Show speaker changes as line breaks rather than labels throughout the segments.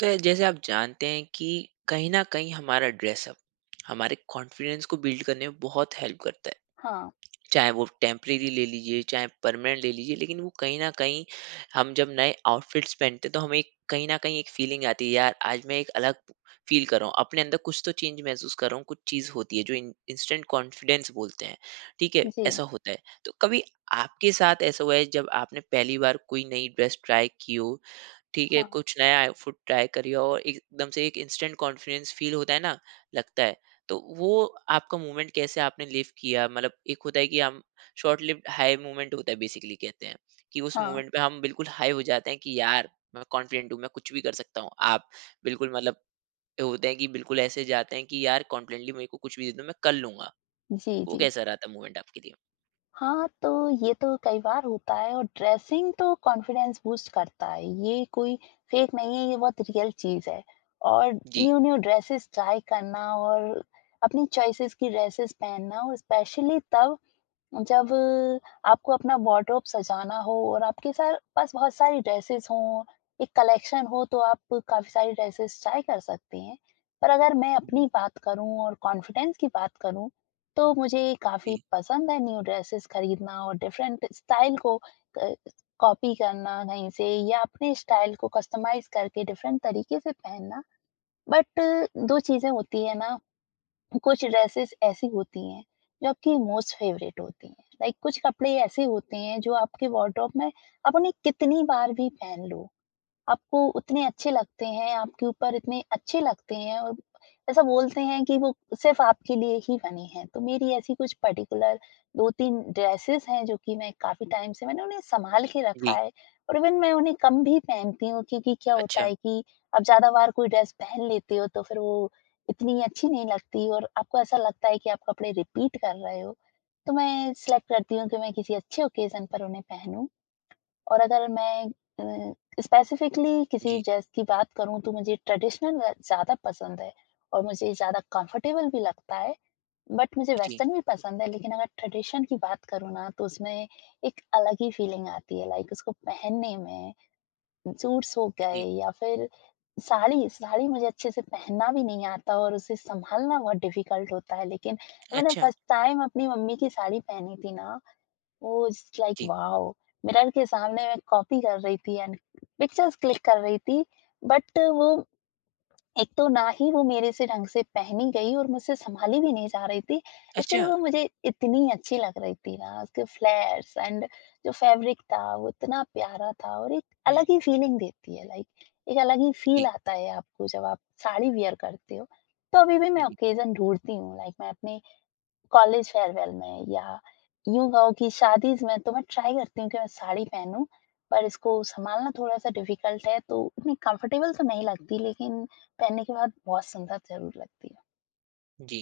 तो जैसे आप जानते हैं कि कहीं ना कहीं हमारा ड्रेसअप हमारे कॉन्फिडेंस को बिल्ड करने में बहुत हेल्प करता है।
हाँ,
चाहे वो टेम्परेरी ले लीजिए चाहे परमानेंट ले लीजिए, लेकिन वो कहीं ना कहीं हम जब नए आउटफिट्स पहनते हैं तो हमें कहीं ना कहीं एक फीलिंग आती है, यार आज मैं एक अलग फील कर रहा हूँ, अपने अंदर कुछ तो चेंज महसूस कर रहा हूँ। कुछ चीज़ होती है जो इंस्टेंट कॉन्फिडेंस बोलते हैं। ठीक है,
जी,
ऐसा होता है। तो कभी आपके साथ ऐसा हुआ है जब आपने पहली बार कोई नई ड्रेस ट्राई की हो? ठीक है,
हाँ,
कुछ नया फूड ट्राई करिए और एकदम से एक इंस्टेंट कॉन्फिडेंस फ़ील होता है ना, लगता है। तो वो आपका मूवमेंट कैसे आपने लिव किया? मतलब एक होता है कि हम शॉर्ट लिव्ड हाई मूवमेंट होता है बेसिकली कहते हैं, कि उस
हाँ,
मूवमेंट पे हम बिल्कुल हाई हो जाते हैं कि यार, मैं कॉन्फिडेंट हूँ, मैं कुछ भी कर सकता हूँ। आप बिल्कुल मतलब होते हैं कि बिल्कुल ऐसे जाते हैं कि यार कॉन्फिडेंटली मेरे को कुछ भी दे दो, मैं कर लूँगा।
जी,
वो
जी।
कैसा रहा था मूवमेंट आपके लिए?
हाँ, तो ये तो कई बार होता है और ड्रेसिंग तो कॉन्फिडेंस बूस्ट करता है, ये कोई फेक नहीं है, ये बहुत रियल चीज़ है। और
जी,
न्यू-न्यू ड्रेसेस ट्राई करना और अपनी चॉइसेस की ड्रेसेस पहनना और स्पेशली तब जब आपको अपना वार्डरोब सजाना हो और आपके सार पास बहुत सारी ड्रेसेस हों, एक कलेक्शन हो तो आप काफ़ी सारी ड्रेसेस ट्राई कर सकते हैं। पर अगर मैं
जी,
अपनी बात करूँ और कॉन्फिडेंस की बात करूँ, तो मुझे काफ़ी
जी,
पसंद है न्यू ड्रेसेस खरीदना और डिफरेंट स्टाइल को क कॉपी करना कहीं से या अपने स्टाइल को कस्टमाइज़ करके डिफरेंट तरीके से पहनना। बट 2 चीज़ें होती है ना। कुछ ड्रेसेस ऐसी होती हैं जो आपकी मोस्ट फेवरेट होती हैं। लाइक कुछ कपड़े ऐसे होते हैं जो आपके वार्डरोब में आप उन्हें कितनी बार भी पहन लो, आपको उतने अच्छे लगते हैं, आपके ऊपर इतने अच्छे लगते हैं और ऐसा बोलते हैं कि वो सिर्फ़ आपके लिए ही बने हैं। तो मेरी ऐसी कुछ पर्टिकुलर 2-3 ड्रेसेज़ हैं जो कि मैं काफ़ी टाइम से मैंने उन्हें सँभाल के रखा
जी।
है। और इवन मैं उन्हें कम भी पहनती हूँ, क्योंकि क्या होता
अच्छा,
है कि आप ज़्यादा बार कोई ड्रेस पहन लेते हो तो फिर वो इतनी अच्छी नहीं लगती और आपको ऐसा लगता है कि आप कपड़े रिपीट कर रहे हो। तो मैं सेलेक्ट करती हूँ कि मैं किसी अच्छे ओकेज़न पर उन्हें पहनूँ। और अगर मैं अ, स्पेसिफिकली किसी
जी,
ड्रेस की बात करूँ तो मुझे ट्रेडिशनल वे ज़्यादा पसंद है और मुझे ज़्यादा कंफर्टेबल भी लगता है। बट मुझे
जी,
वेस्टर्न भी पसंद है, लेकिन अगर ट्रेडिशन की बात करूँ ना, तो उसमें एक अलग ही फीलिंग आती है। लाइक उसको पहनने में सूट्स हो गए
जी।
या फिर साड़ी, साड़ी मुझे अच्छे से पहनना भी नहीं आता और उसे सँभालना बहुत डिफ़िकल्ट होता है। लेकिन मैंने
अच्छा,
फर्स्ट टाइम अपनी मम्मी की साड़ी पहनी थी ना, ओह! इट्स लाइक
जी।
वॉव! मिरर के सामने मैं कॉपी कर रही थी एंड पिक्चर्स क्लिक कर रही थी, बट वो एक तो ना ही वो मेरे से ढंग से पहनी गई और मुझसे सँभाली भी नहीं जा रही थी। स्टिल
अच्छा,
वो मुझे इतनी अच्छी लग रही थी ना, उसके फ्लेयर्स एंड जो फैब्रिक था, वो इतना प्यारा था और एक
हुँ,
अलग ही फीलिंग देती है। लाइक एक अलग ही
जी।
फ़ील आता है आपको जब आप साड़ी वियर करते हो। तो अभी भी मैं
जी,
ऑकेज़न ढूँढती हूँ, लाइक मैं अपने कॉलेज फेयरवेल में या यूँ कहो कि शादीज़ में तो मैं ट्राई करती हूँ कि मैं साड़ी पहनूँ, पर इसको सँभालना थोड़ा-सा डिफ़िकल्ट है तो इतनी कंफर्टेबल तो नहीं लगती, लेकिन पहनने के बाद बहुत सुंदर ज़रूर लगती है।
जी।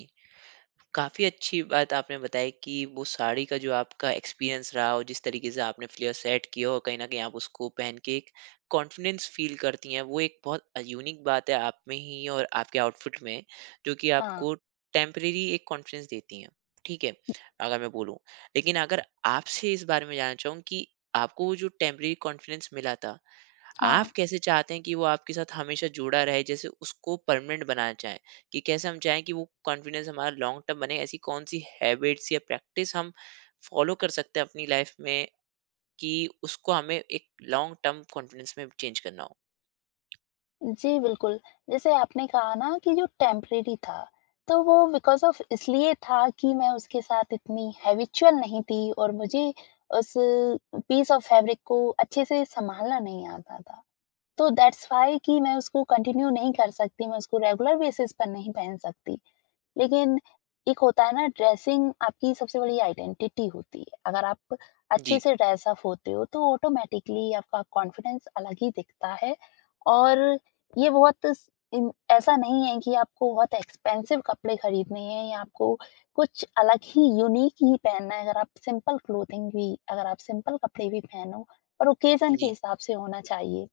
काफ़ी अच्छी बात आपने बताई कि वो साड़ी का जो आपका एक्सपीरियंस रहा और जिस तरीके से आपने फ्लेयर सेट किया और कहीं न कहीं आप उसको पहन के एक कॉन्फिडेंस फ़ील करती हैं, वो एक बहुत यूनिक बात है आप में ही और आपके आउटफिट में, जो कि
हाँ।
आपको टेम्परेरी एक कॉन्फिडेंस देती हैं। ठीक है, अगर मैं बोलूँ। लेकिन अगर आपसे इस बारे में जानना चाहूँ कि आपको वो जो टेम्परेरी कॉन्फिडेंस मिला था,
हाँ।
आप कैसे चाहते हैं कि वो आपके साथ हमेशा जुड़ा रहे, जैसे उसको परमानेंट बनाना चाहें, कि कैसे हम चाहें कि वो कॉन्फिडेंस हमारा लॉन्ग टर्म बने। ऐसी कौन सी हैबिट्स या प्रैक्टिस हम फॉलो कर सकते हैं अपनी लाइफ में, कि उसको हमें एक लॉन्ग टर्म कॉन्फिडेंस में चेंज करना हो?
जी, बिल्कुल। जैसे आपने कहा ना कि जो टेम्परेरी था, तो वो बिकॉज़ ऑफ इसलिए था कि मैं उसके साथ इतनी हैबिचुअल नहीं थी और मुझे उस पीस ऑफ फैब्रिक को अच्छे से सँभालना नहीं आता था। तो दैट्स व्हाई कि मैं उसको कंटिन्यू नहीं कर सकती, मैं उसको रेगुलर बेसिस पर नहीं पहन सकती। लेकिन एक होता है ना, ड्रेसिंग आपकी सबसे बड़ी आइडेंटिटी होती है। अगर आप
जी,
अच्छे से ड्रेस अप होते हो तो ऑटोमैटिकली आपका कॉन्फिडेंस अलग ही दिखता है। और ये बहुत स इन ऐसा नहीं है कि आपको बहुत एक्सपेंसिव कपड़े खरीदने हैं या आपको कुछ अलग ही यूनिक ही पहनना है। अगर आप सिंपल क्लोथिंग भी अगर आप सिंपल कपड़े भी पहनो, और ओकेज़न के
जी,
हिसाब से होना चाहिए।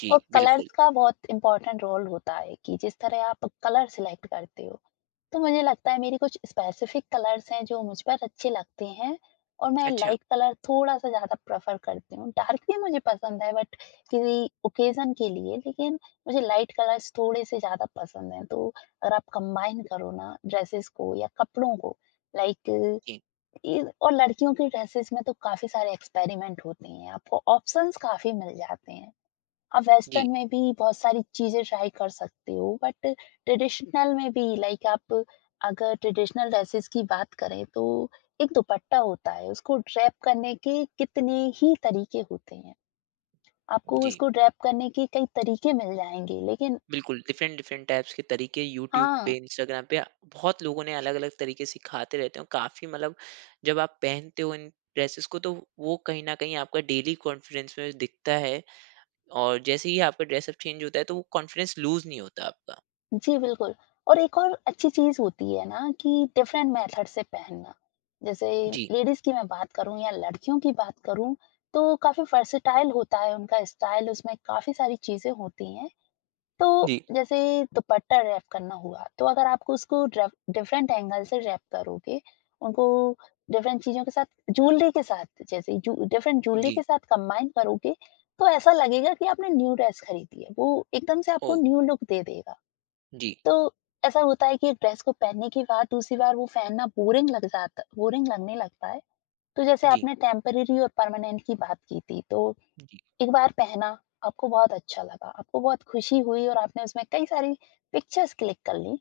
जी
और
बिल्कुल,
कलर्स का बहुत इम्पोर्टेंट रोल होता है कि जिस तरह आप कलर सिलेक्ट करते हो। तो मुझे लगता है मेरी कुछ स्पेसिफ़िक कलर्स हैं जो मुझ पर अच्छे लगते हैं, और मैं
अच्छा,
लाइट कलर थोड़ा-सा ज़्यादा प्रेफ़र करती हूँ। डार्क भी मुझे पसंद है, बट किसी ओकेज़न के लिए, लेकिन मुझे लाइट कलर्स थोड़े-से ज़्यादा पसंद हैं। तो अगर आप कंबाइन करो ना ड्रेसेस को या कपड़ों को, लाइक
जी,
इ और लड़कियों की ड्रेसेस में तो काफ़ी सारे एक्सपेरिमेंट होते हैं। आपको ऑप्शंस काफ़ी मिल जाते हैं। आप
जी,
वेस्टर्न में भी बहुत सारी चीज़ें ट्राई कर सकते हो, बट ट्रेडिशनल में भी। लाइक आप अगर ट्रेडिशनल ड्रेसेस की बात करें तो एक दुपट्टा होता है, उसको ड्रैप करने के कितने ही तरीके होते हैं। आपको
जी।
उसको ड्रैप करने के कई तरीके मिल जाएंगे, लेकिन
बिल्कुल, डिफरेंट डिफरेंट टाइप्स के तरीके यूट्यूब पे,
हाँ,
इंस्टाग्राम पे बहुत लोगों ने अलग-अलग तरीके सिखाते रहते हैं और काफ़ी मतलब जब आप पहनते हो इन ड्रेसेस को, तो वो कहीं न कहीं आपका डेली कॉन्फिडेंस में दिखता है और जैसे ही आपका ड्रेसअप चेंज होता है तो वो कॉन्फिडेंस लूज़ नहीं होता आपका।
जी, बिल्कुल। और एक और अच्छी चीज़ होती है ना, कि डिफरेंट मेथड से पहनना। जैसे
जी।
लेडीज़ की मैं बात करूँ या लड़कियों की बात करूँ, तो काफ़ी वर्सेटाइल होता है उनका स्टाइल, उसमें काफ़ी सारी चीज़ें होती हैं। तो
जी।
जैसे दुपट्टा रैप करना हुआ, तो अगर आप उसको ड्रैप डिफरेंट एंगल से रैप करोगे, उनको डिफरेंट चीज़ों के साथ, ज्वेलरी के साथ, जैसे जू डिफरेंट ज्वेलरी
जी।
के साथ कंबाइन करोगे, तो ऐसा लगेगा कि आपने न्यू ड्रेस खरीदी है। वो एकदम से आपको
ओह!
न्यू लुक दे देगा।
जी,
तो ऐसा होता है कि एक ड्रेस को पहनने के बाद दूसरी बार वो पहनना बोरिंग लग जाता बोरिंग लगने लगता है। तो जैसे
जी,
आपने टेम्परेरी और परमानेंट की बात की थी, तो
जी,
एक बार पहना, आपको बहुत अच्छा लगा, आपको बहुत खुशी हुई और आपने उसमें कई सारी पिक्चर्स क्लिक कर ली।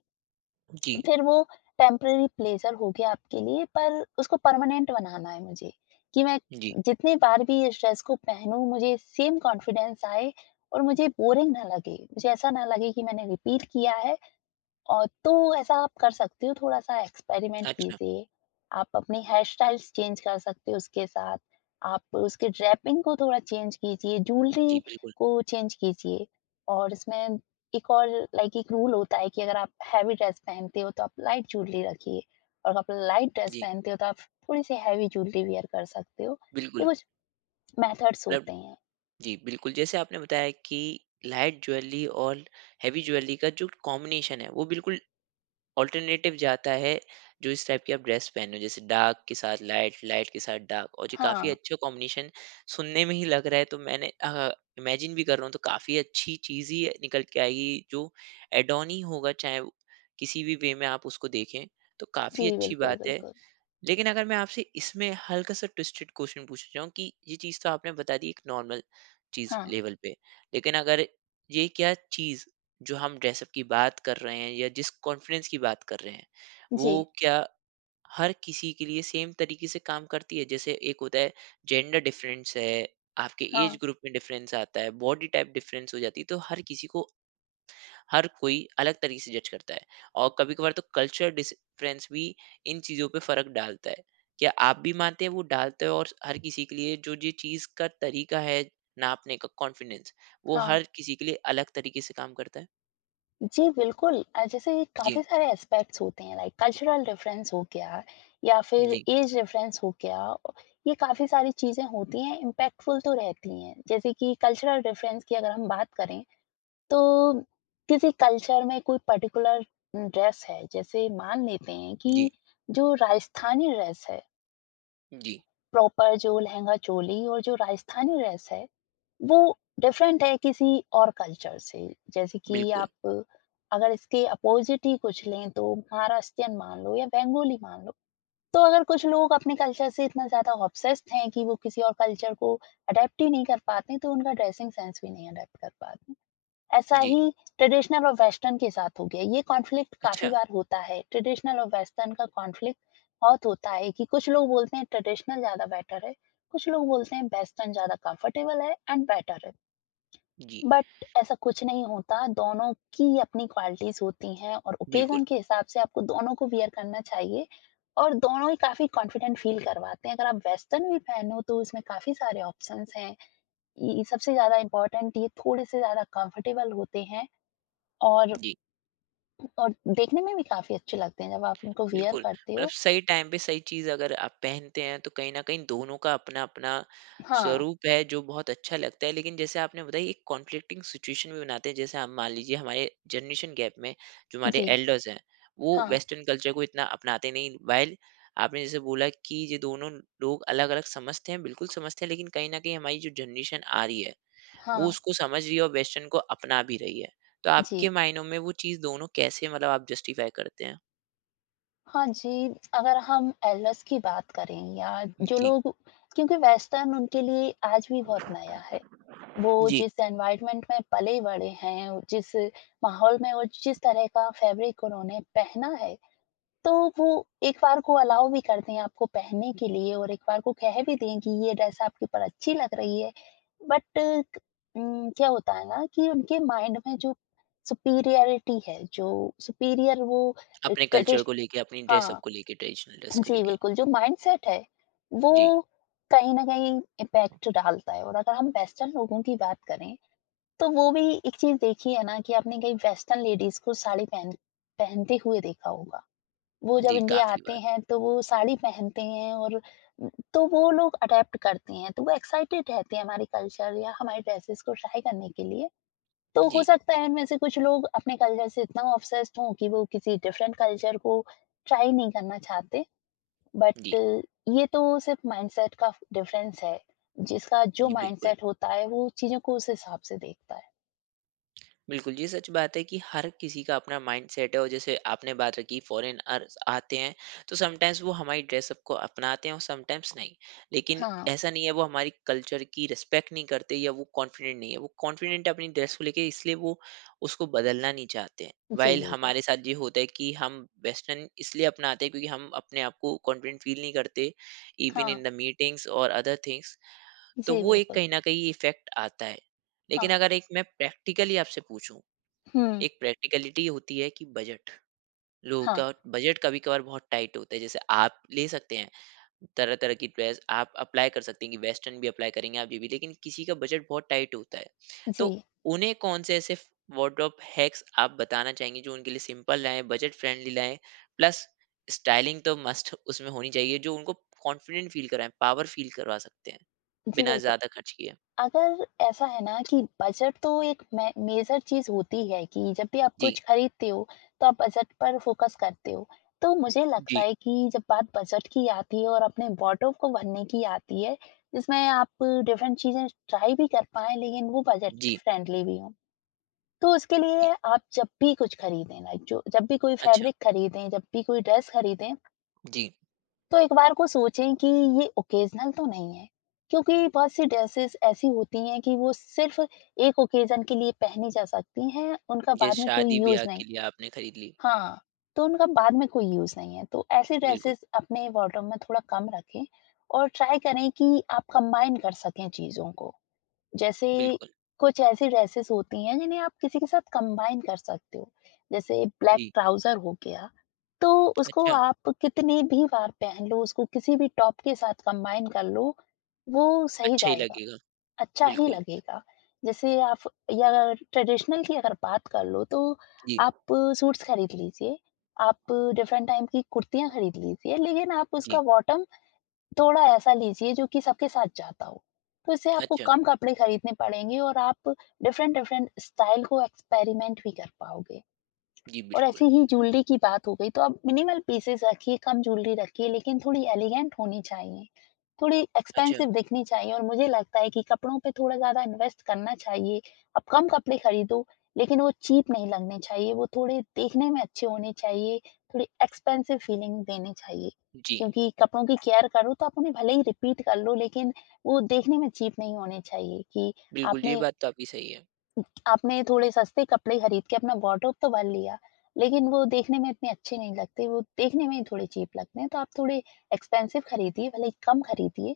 जी,
फिर वो टेम्परेरी प्लेज़र हो गया आपके लिए, पर उसको परमानेंट बनाना है मुझे, कि मैं
जी।
जितनी बार भी इस ड्रेस को पहनूँ मुझे सेम कॉन्फिडेंस आए और मुझे बोरिंग ना लगे। मुझे ऐसा ना लगे कि मैंने रिपीट किया है, और तो ऐसा आप कर सकते हो, थोड़ा-सा एक्सपेरिमेंट
अच्छा,
कीजिए। आप अपनी हेयर स्टाइल्स चेंज कर सकते हो उसके साथ। आप उसकी ड्रेपिंग को थोड़ा चेंज कीजिए,
जी
ज्वेलरी
बिल्कुल,
को चेंज कीजिए, और इसमें एक और लाइक एक रूल होता है कि अगर आप हेवी ड्रेस पहनते हो तो आप लाइट ज्वेलरी रखिए, और अगर आप लाइट ड्रेस
जी,
पहनते हो तो आप थोड़ी-सी हेवी ज्वेलरी वियर कर सकते हो। ये
बिल्कुल।
कुछ मेथड्स
मतलब
होते हैं।
जी, बिल्कुल, जैसे आपने बताया कि लाइट ज्वेलरी और हेवी ज्वेलरी का जो कॉम्बिनेशन है वो बिल्कुल ऑल्टरनेटिव जाता है, जो इस टाइप की आप ड्रेस पहने हो, जैसे डार्क के साथ लाइट, लाइट के साथ डार्क, और ये काफी
हाँ।
अच्छा कॉम्बिनेशन सुनने में ही लग रहा है, तो मैंने इमेजिन भी कर रहा हूँ तो काफी अच्छी चीज ही निकल के आएगी, जो एड ऑन ही होगा, चाहे वो किसी भी वे में आप उसको देखें, तो
जी,
काफी अच्छी
बिल्कुल,
बात है।
बिल्कुल।
लेकिन अगर मैं आपसे इसमें हल्का सा ट्विस्टेड क्वेश्चन पूछना चाहूँ, कि ये चीज़ तो आपने बता दी एक नॉर्मल चीज़
हाँ।
लेवल पे, लेकिन अगर ये क्या चीज़ जो हम ड्रेसअप की बात कर रहे हैं या जिस कॉन्फिडेंस की बात कर रहे हैं,
जी।
वो क्या हर किसी के लिए सेम तरीके से काम करती है? जैसे एक होता है जेंडर डिफरेंस है, आपके एज
हाँ,
ग्रुप में डिफरेंस आता है, बॉडी टाइप डिफरेंस हो जाती है, तो हर किसी को हर कोई अलग तरीके से जज करता है, और कभी कभार तो कल्चर डिफरेंस भी इन चीज़ों पे फर्क डालता है। क्या आप भी मानते हैं वो डालते हैं, और हर किसी के लिए जो ये चीज़ का तरीका है नापने का कॉन्फिडेंस, वो
हाँ।
हर किसी के लिए अलग तरीके से काम करता है?
जी, बिल्कुल। जैसे
जी,
काफ़ी सारे एस्पेक्ट्स होते हैं, लाइक कल्चरल डिफ़रेंस हो गया या फिर
जी,
एज डिफ़रेंस हो गया। ये काफ़ी सारी चीज़ें होती हैं, इम्पैक्टफुल तो रहती हैं। जैसे कि कल्चरल डिफ़रेंस की अगर हम बात करें, तो किसी कल्चर में कोई पर्टिकुलर ड्रेस है, जैसे मान लेते हैं
जी,
कि जो राजस्थानी ड्रेस है,
जी
प्रॉपर जो लहंगा-चोली और जो राजस्थानी ड्रेस है, वो डिफरेंट है किसी और कल्चर से। जैसे कि
बिल्कुल,
आप अगर इसके अपोज़िट ही कुछ लें तो महाराष्ट्रीयन मान लो या बंगाली मान लो। तो अगर कुछ लोग अपने कल्चर से इतना ज़्यादा ऑब्सेस्ड हैं कि वो किसी और कल्चर को अडैप्ट ही नहीं कर पाते, तो उनका ड्रेसिंग सेंस भी नहीं अडैप्ट कर पाते। ऐसा
जी,
ही ट्रेडिशनल और वेस्टर्न के साथ हो गया। ये कॉन्फ्लिक्ट काफ़ी
अच्छा,
बार होता है। ट्रेडिशनल और वेस्टर्न का कॉन्फ्लिक्ट बहुत होता है कि कुछ लोग बोलते हैं ट्रेडिशनल ज़्यादा बेटर है, कुछ लोग बोलते हैं वेस्टर्न ज़्यादा कंफर्टेबल है एंड बेटर है।
जी,
बट ऐसा कुछ नहीं होता, दोनों की अपनी क्वालिटीज़ होती हैं और
बिल्कुल,
ओकेज़न के हिसाब से आपको दोनों को वियर करना चाहिए, और दोनों ही काफ़ी कॉन्फिडेंट फील करवाते हैं। अगर आप वेस्टर्न भी पहनो तो उसमें काफ़ी सारे ऑप्शंस हैं। ये सबसे ज़्यादा इम्पोर्टेंट, ये थोड़े से ज़्यादा कंफर्टेबल होते हैं, और
जी।
और देखने में भी काफ़ी अच्छे लगते हैं जब आप उनको वियर
बिल्कुल,
करते
मतलब
हो।
सही टाइम पे सही चीज़ अगर आप पहनते हैं, तो कहीं न कहीं दोनों का अपना-अपना
हाँ,
स्वरूप है, जो बहुत अच्छा लगता है। लेकिन जैसे आपने बताई एक कॉन्फ्लिक्टिंग सिचुएशन भी बनाते हैं, जैसे हम मान लीजिए हमारे जनरेशन गैप में जो हमारे
जी।
एल्डर्स हैं, वो
हाँ,
वेस्टर्न कल्चर को इतना अपनाते नहीं, व्हाइल आपने जैसे बोला कि ये दोनों लोग अलग-अलग समझते हैं, बिल्कुल समझते हैं, लेकिन कहीं न कहीं हमारी जो जनरेशन आ रही है, वो
हाँ,
उसको समझ रही है और वेस्टर्न को अपना भी रही है। तो आपके
जी।
मायनों में वो चीज़ दोनों कैसे, मतलब आप जस्टिफ़ाई करते हैं?
हाँ जी, अगर हम एल्विस की बात करें या जो
जी।
लोग, क्योंकि वेस्टर्न उनके लिए आज भी बहुत नया है। वो
जी।
जिस एनवायरनमेंट में पले-बड़े हैं, जिस माहौल में और जिस तरह का फैब्रिक उन्होंने पहना है, तो वो एक बार को अलाउ भी करते हैं आपको पहनने के लिए और एक बार को कह भी दें कि ये ड्रेस आपके ऊपर अच्छी लग रही है। बट क्या होता है ना कि उनके माइंड में जो सुपीरियरिटी है, जो सुपीरियर वो
अपने कल्चर
ट्रेडिश
को लेके, अपनी ड्रेसअप
हाँ।
को लेके, ट्रेडिशनल ड्रेस को
जी,
लेके।
बिल्कुल, जो माइंडसेट है, वो
जी,
कहीं न कहीं इम्पैक्ट डालता है। और अगर हम वेस्टर्न लोगों की बात करें, तो वो भी एक चीज़ देखी है ना कि आपने कहीं वेस्टर्न लेडीज़ को साड़ी पहन पहनते हुए देखा होगा। वो जब
जी,
इंडिया
काफ़ी
आते
बार।
हैं, तो वो साड़ी पहनते हैं और तो वो लोग अडैप्ट करते हैं, तो वो एक्साइटेड रहते हैं हमारे कल्चर या हमारे ड्रेसेज़ को ट्राई करने के लिए। तो
जी,
हो सकता है उनमें से कुछ लोग अपने कल्चर से इतना ऑब्सेस्ड हों कि वो किसी डिफरेंट कल्चर को ट्राई नहीं करना चाहते। बट
जी,
ये तो सिर्फ माइंडसेट का डिफरेंस है। जिसका जो
जी, बिल्कुल।
माइंडसेट होता है वो चीज़ों को उस हिसाब से देखता है।
बिल्कुल, ये सच बात है कि हर किसी का अपना माइंडसेट है, और जैसे आपने बात रखी फ़ॉरेनर्स आते हैं, तो समटाइम्स वो हमारी ड्रेसअप को अपनाते हैं और समटाइम्स नहीं। लेकिन
हाँ,
ऐसा नहीं है वो हमारी कल्चर की रिस्पेक्ट नहीं करते या वो कॉन्फिडेंट नहीं है। वो कॉन्फिडेंट है अपनी ड्रेस को लेके, इसलिए वो उसको बदलना नहीं चाहते हैं।
जी
व्हाइल
बिल्कुल।
हमारे साथ ये होता है कि हम वेस्टर्न इसलिए अपनाते हैं क्योंकि हम अपने आप को कॉन्फिडेंट फ़ील नहीं करते, इवन
हाँ,
इन द मीटिंग्स और अदर थिंग्स। तो
जी
वो एक
बिल्कुल।
कहीं न कहीं इफ़ेक्ट आता है। लेकिन
हाँ,
अगर एक मैं प्रैक्टिकली आपसे पूछूँ,
हुँ,
एक प्रैक्टिकलिटी होती है कि बजट, लोगों
हाँ,
का बजट कभी कभार बहुत टाइट होता है, जैसे आप ले सकते हैं तरह तरह की ड्रेस आप अप्लाई कर सकते हैं कि वेस्टर्न भी अप्लाई करेंगे आप ये भी, लेकिन किसी का बजट बहुत टाइट होता है। तो
जी।
उन्हें कौन से ऐसे वार्डरोब हैक्स आप बताना चाहेंगे जो उनके लिए सिंपल लाएं, बजट फ्रेंडली लाएं, प्लस स्टाइलिंग तो मस्ट उसमें होनी चाहिए, जो उनको कॉन्फिडेंट फील कराएं, पावर फील करवा सकते हैं
जी
बिना
बिल्कुल।
ज्यादा खर्च किए?
अगर ऐसा है ना कि बजट तो एक मे मेजर चीज़ होती है कि जब भी आप
जी,
कुछ खरीदते हो, तो आप बजट पर फ़ोकस करते हो। तो मुझे लगता
जी,
है कि जब बात बजट की आती है और अपने वार्डरोब को भरने की आती है, जिसमें आप डिफ़रेंट चीज़ें ट्राई भी कर पाएँ, लेकिन वो बजट
जी,
फ्रेंडली भी हों। तो उसके लिए
जी,
आप जब भी कुछ खरीदें, लाइक जो जब भी कोई
अच्छा,
फ़ैब्रिक खरीदें, जब भी कोई ड्रेस खरीदें,
जी।
तो एक बार को सोचें कि ये ओकेजनल तो नहीं है, क्योंकि बहुत सी ड्रेसेस ऐसी होती हैं कि वो सिर्फ एक ओकेजन के लिए पहनी जा सकती हैं, उनका
ये
बाद में कोई यूज़
शादी-ब्याह के
नहीं।
लिए आपने खरीद ली।
हाँ, तो उनका बाद में कोई यूज़ नहीं है। तो ऐसी
बिल्कुल,
ड्रेसेस अपने वार्डरोब में थोड़ा कम रखें और ट्राई करें कि आप कंबाइन कर सकें चीज़ों को। जैसे
बिल्कुल।
कुछ ऐसी ड्रेसेस होती हैं जिन्हें आप किसी के साथ कंबाइन कर सकते हो। जैसे ब्लैक
जी,
ट्राउजर हो गया, तो उसको
अच्छा,
आप कितनी भी बार पहन लो, उसको किसी भी टॉप के साथ कंबाइन कर लो, वो सही
अच्छा ही
जाएगा,
लगेगा।
अच्छा ही
बिल्कुल,
लगेगा। जैसे आप या ट्रेडिशनल की अगर बात कर लो, तो
जी,
आप सूट्स खरीद लीजिए, आप डिफरेंट टाइप की कुर्तियां खरीद लीजिए, लेकिन आप
जी।
उसका बॉटम थोड़ा ऐसा लीजिए जो कि सबके साथ जाता हो। तो इससे आपको
अच्छा,
कम कपड़े खरीदने पड़ेंगे और आप डिफरेंट डिफरेंट स्टाइल को एक्सपेरिमेंट भी कर पाओगे।
जी
और
बिल्कुल।
ऐसे ही ज्वेलरी की बात हो गई तो आप मिनिमल पीसेस रखिए, कम ज्वेलरी रखिए, लेकिन थोड़ी एलिगेंट होनी चाहिए, थोड़ी
अच्छा,
एक्सपेंसिव दिखनी चाहिए, और मुझे लगता है कि कपड़ों पे थोड़ा ज़्यादा इन्वेस्ट करना चाहिए। आप कम कपड़े खरीदो, लेकिन वो चीप नहीं लगने चाहिए, वो थोड़े देखने में अच्छे होने चाहिए, थोड़ी एक्सपेंसिव फीलिंग देनी चाहिए।
जी,
क्योंकि कपड़ों की केयर करो तो आप उन्हें भले ही रिपीट कर लो, लेकिन वो देखने में चीप नहीं होने चाहिए कि
बिल्कुल ये
आपने
बात तो आपकी सही है।
आपने थोड़े सस्ते कपड़े खरीद के अपना वार्डरोब तो भर लिया, लेकिन वो देखने में इतने अच्छे नहीं लगते, वो देखने में ही थोड़े चीप लगते हैं, तो आप थोड़े एक्सपेंसिव खरीदिए, भले ही कम खरीदिए,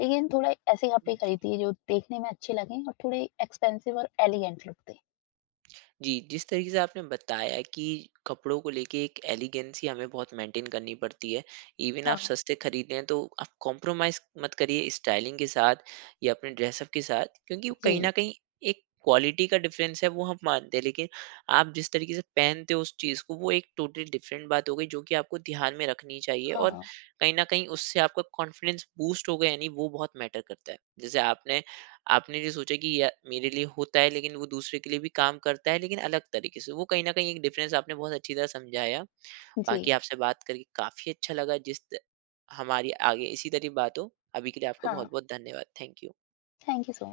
लेकिन थोड़ा ऐसे कपड़े
जी।
खरीदिए जो देखने में अच्छे लगें और थोड़े एक्सपेंसिव और एलिगेंट लुक दें।
जी, जिस तरीके से आपने बताया कि कपड़ों को लेके एक एलिगेंसी हमें बहुत मेंटेन करनी पड़ती है। इवन आप
हाँ,
सस्ते खरीद रहे हैं तो आप कॉम्प्रोमाइज़ मत करिए स्टाइलिंग के साथ या अपने ड्रेसअप के साथ, क्योंकि वो
जी।
कहीं न कहीं एक क्वालिटी का डिफ़रेंस है वो हम मानते हैं। लेकिन आप जिस तरीके से पहनते हो उस चीज़ को, वो एक टोटली डिफ़रेंट बात हो गई जो कि आपको ध्यान में रखनी चाहिए, और
हाँ,
कहीं न कहीं उससे आपका कॉन्फिडेंस बूस्ट होगा या नहीं वो बहुत मैटर करता है। जैसे आपने आपने ये सोचा कि या मेरे लिए होता है, लेकिन वो दूसरे के लिए भी काम करता है लेकिन अलग तरीके से। वो कहीं न कहीं एक डिफ़रेंस आपने बहुत अच्छी तरह समझाया।
जी।
बाकी आपसे बात करके काफ़ी अच्छा लगा। जिस त हमारी आगे इसी तरह बात हो। अभी के लिए आपका
हाँ,
बहुत-बहुत धन्यवाद। Thank you.
Thank you so much.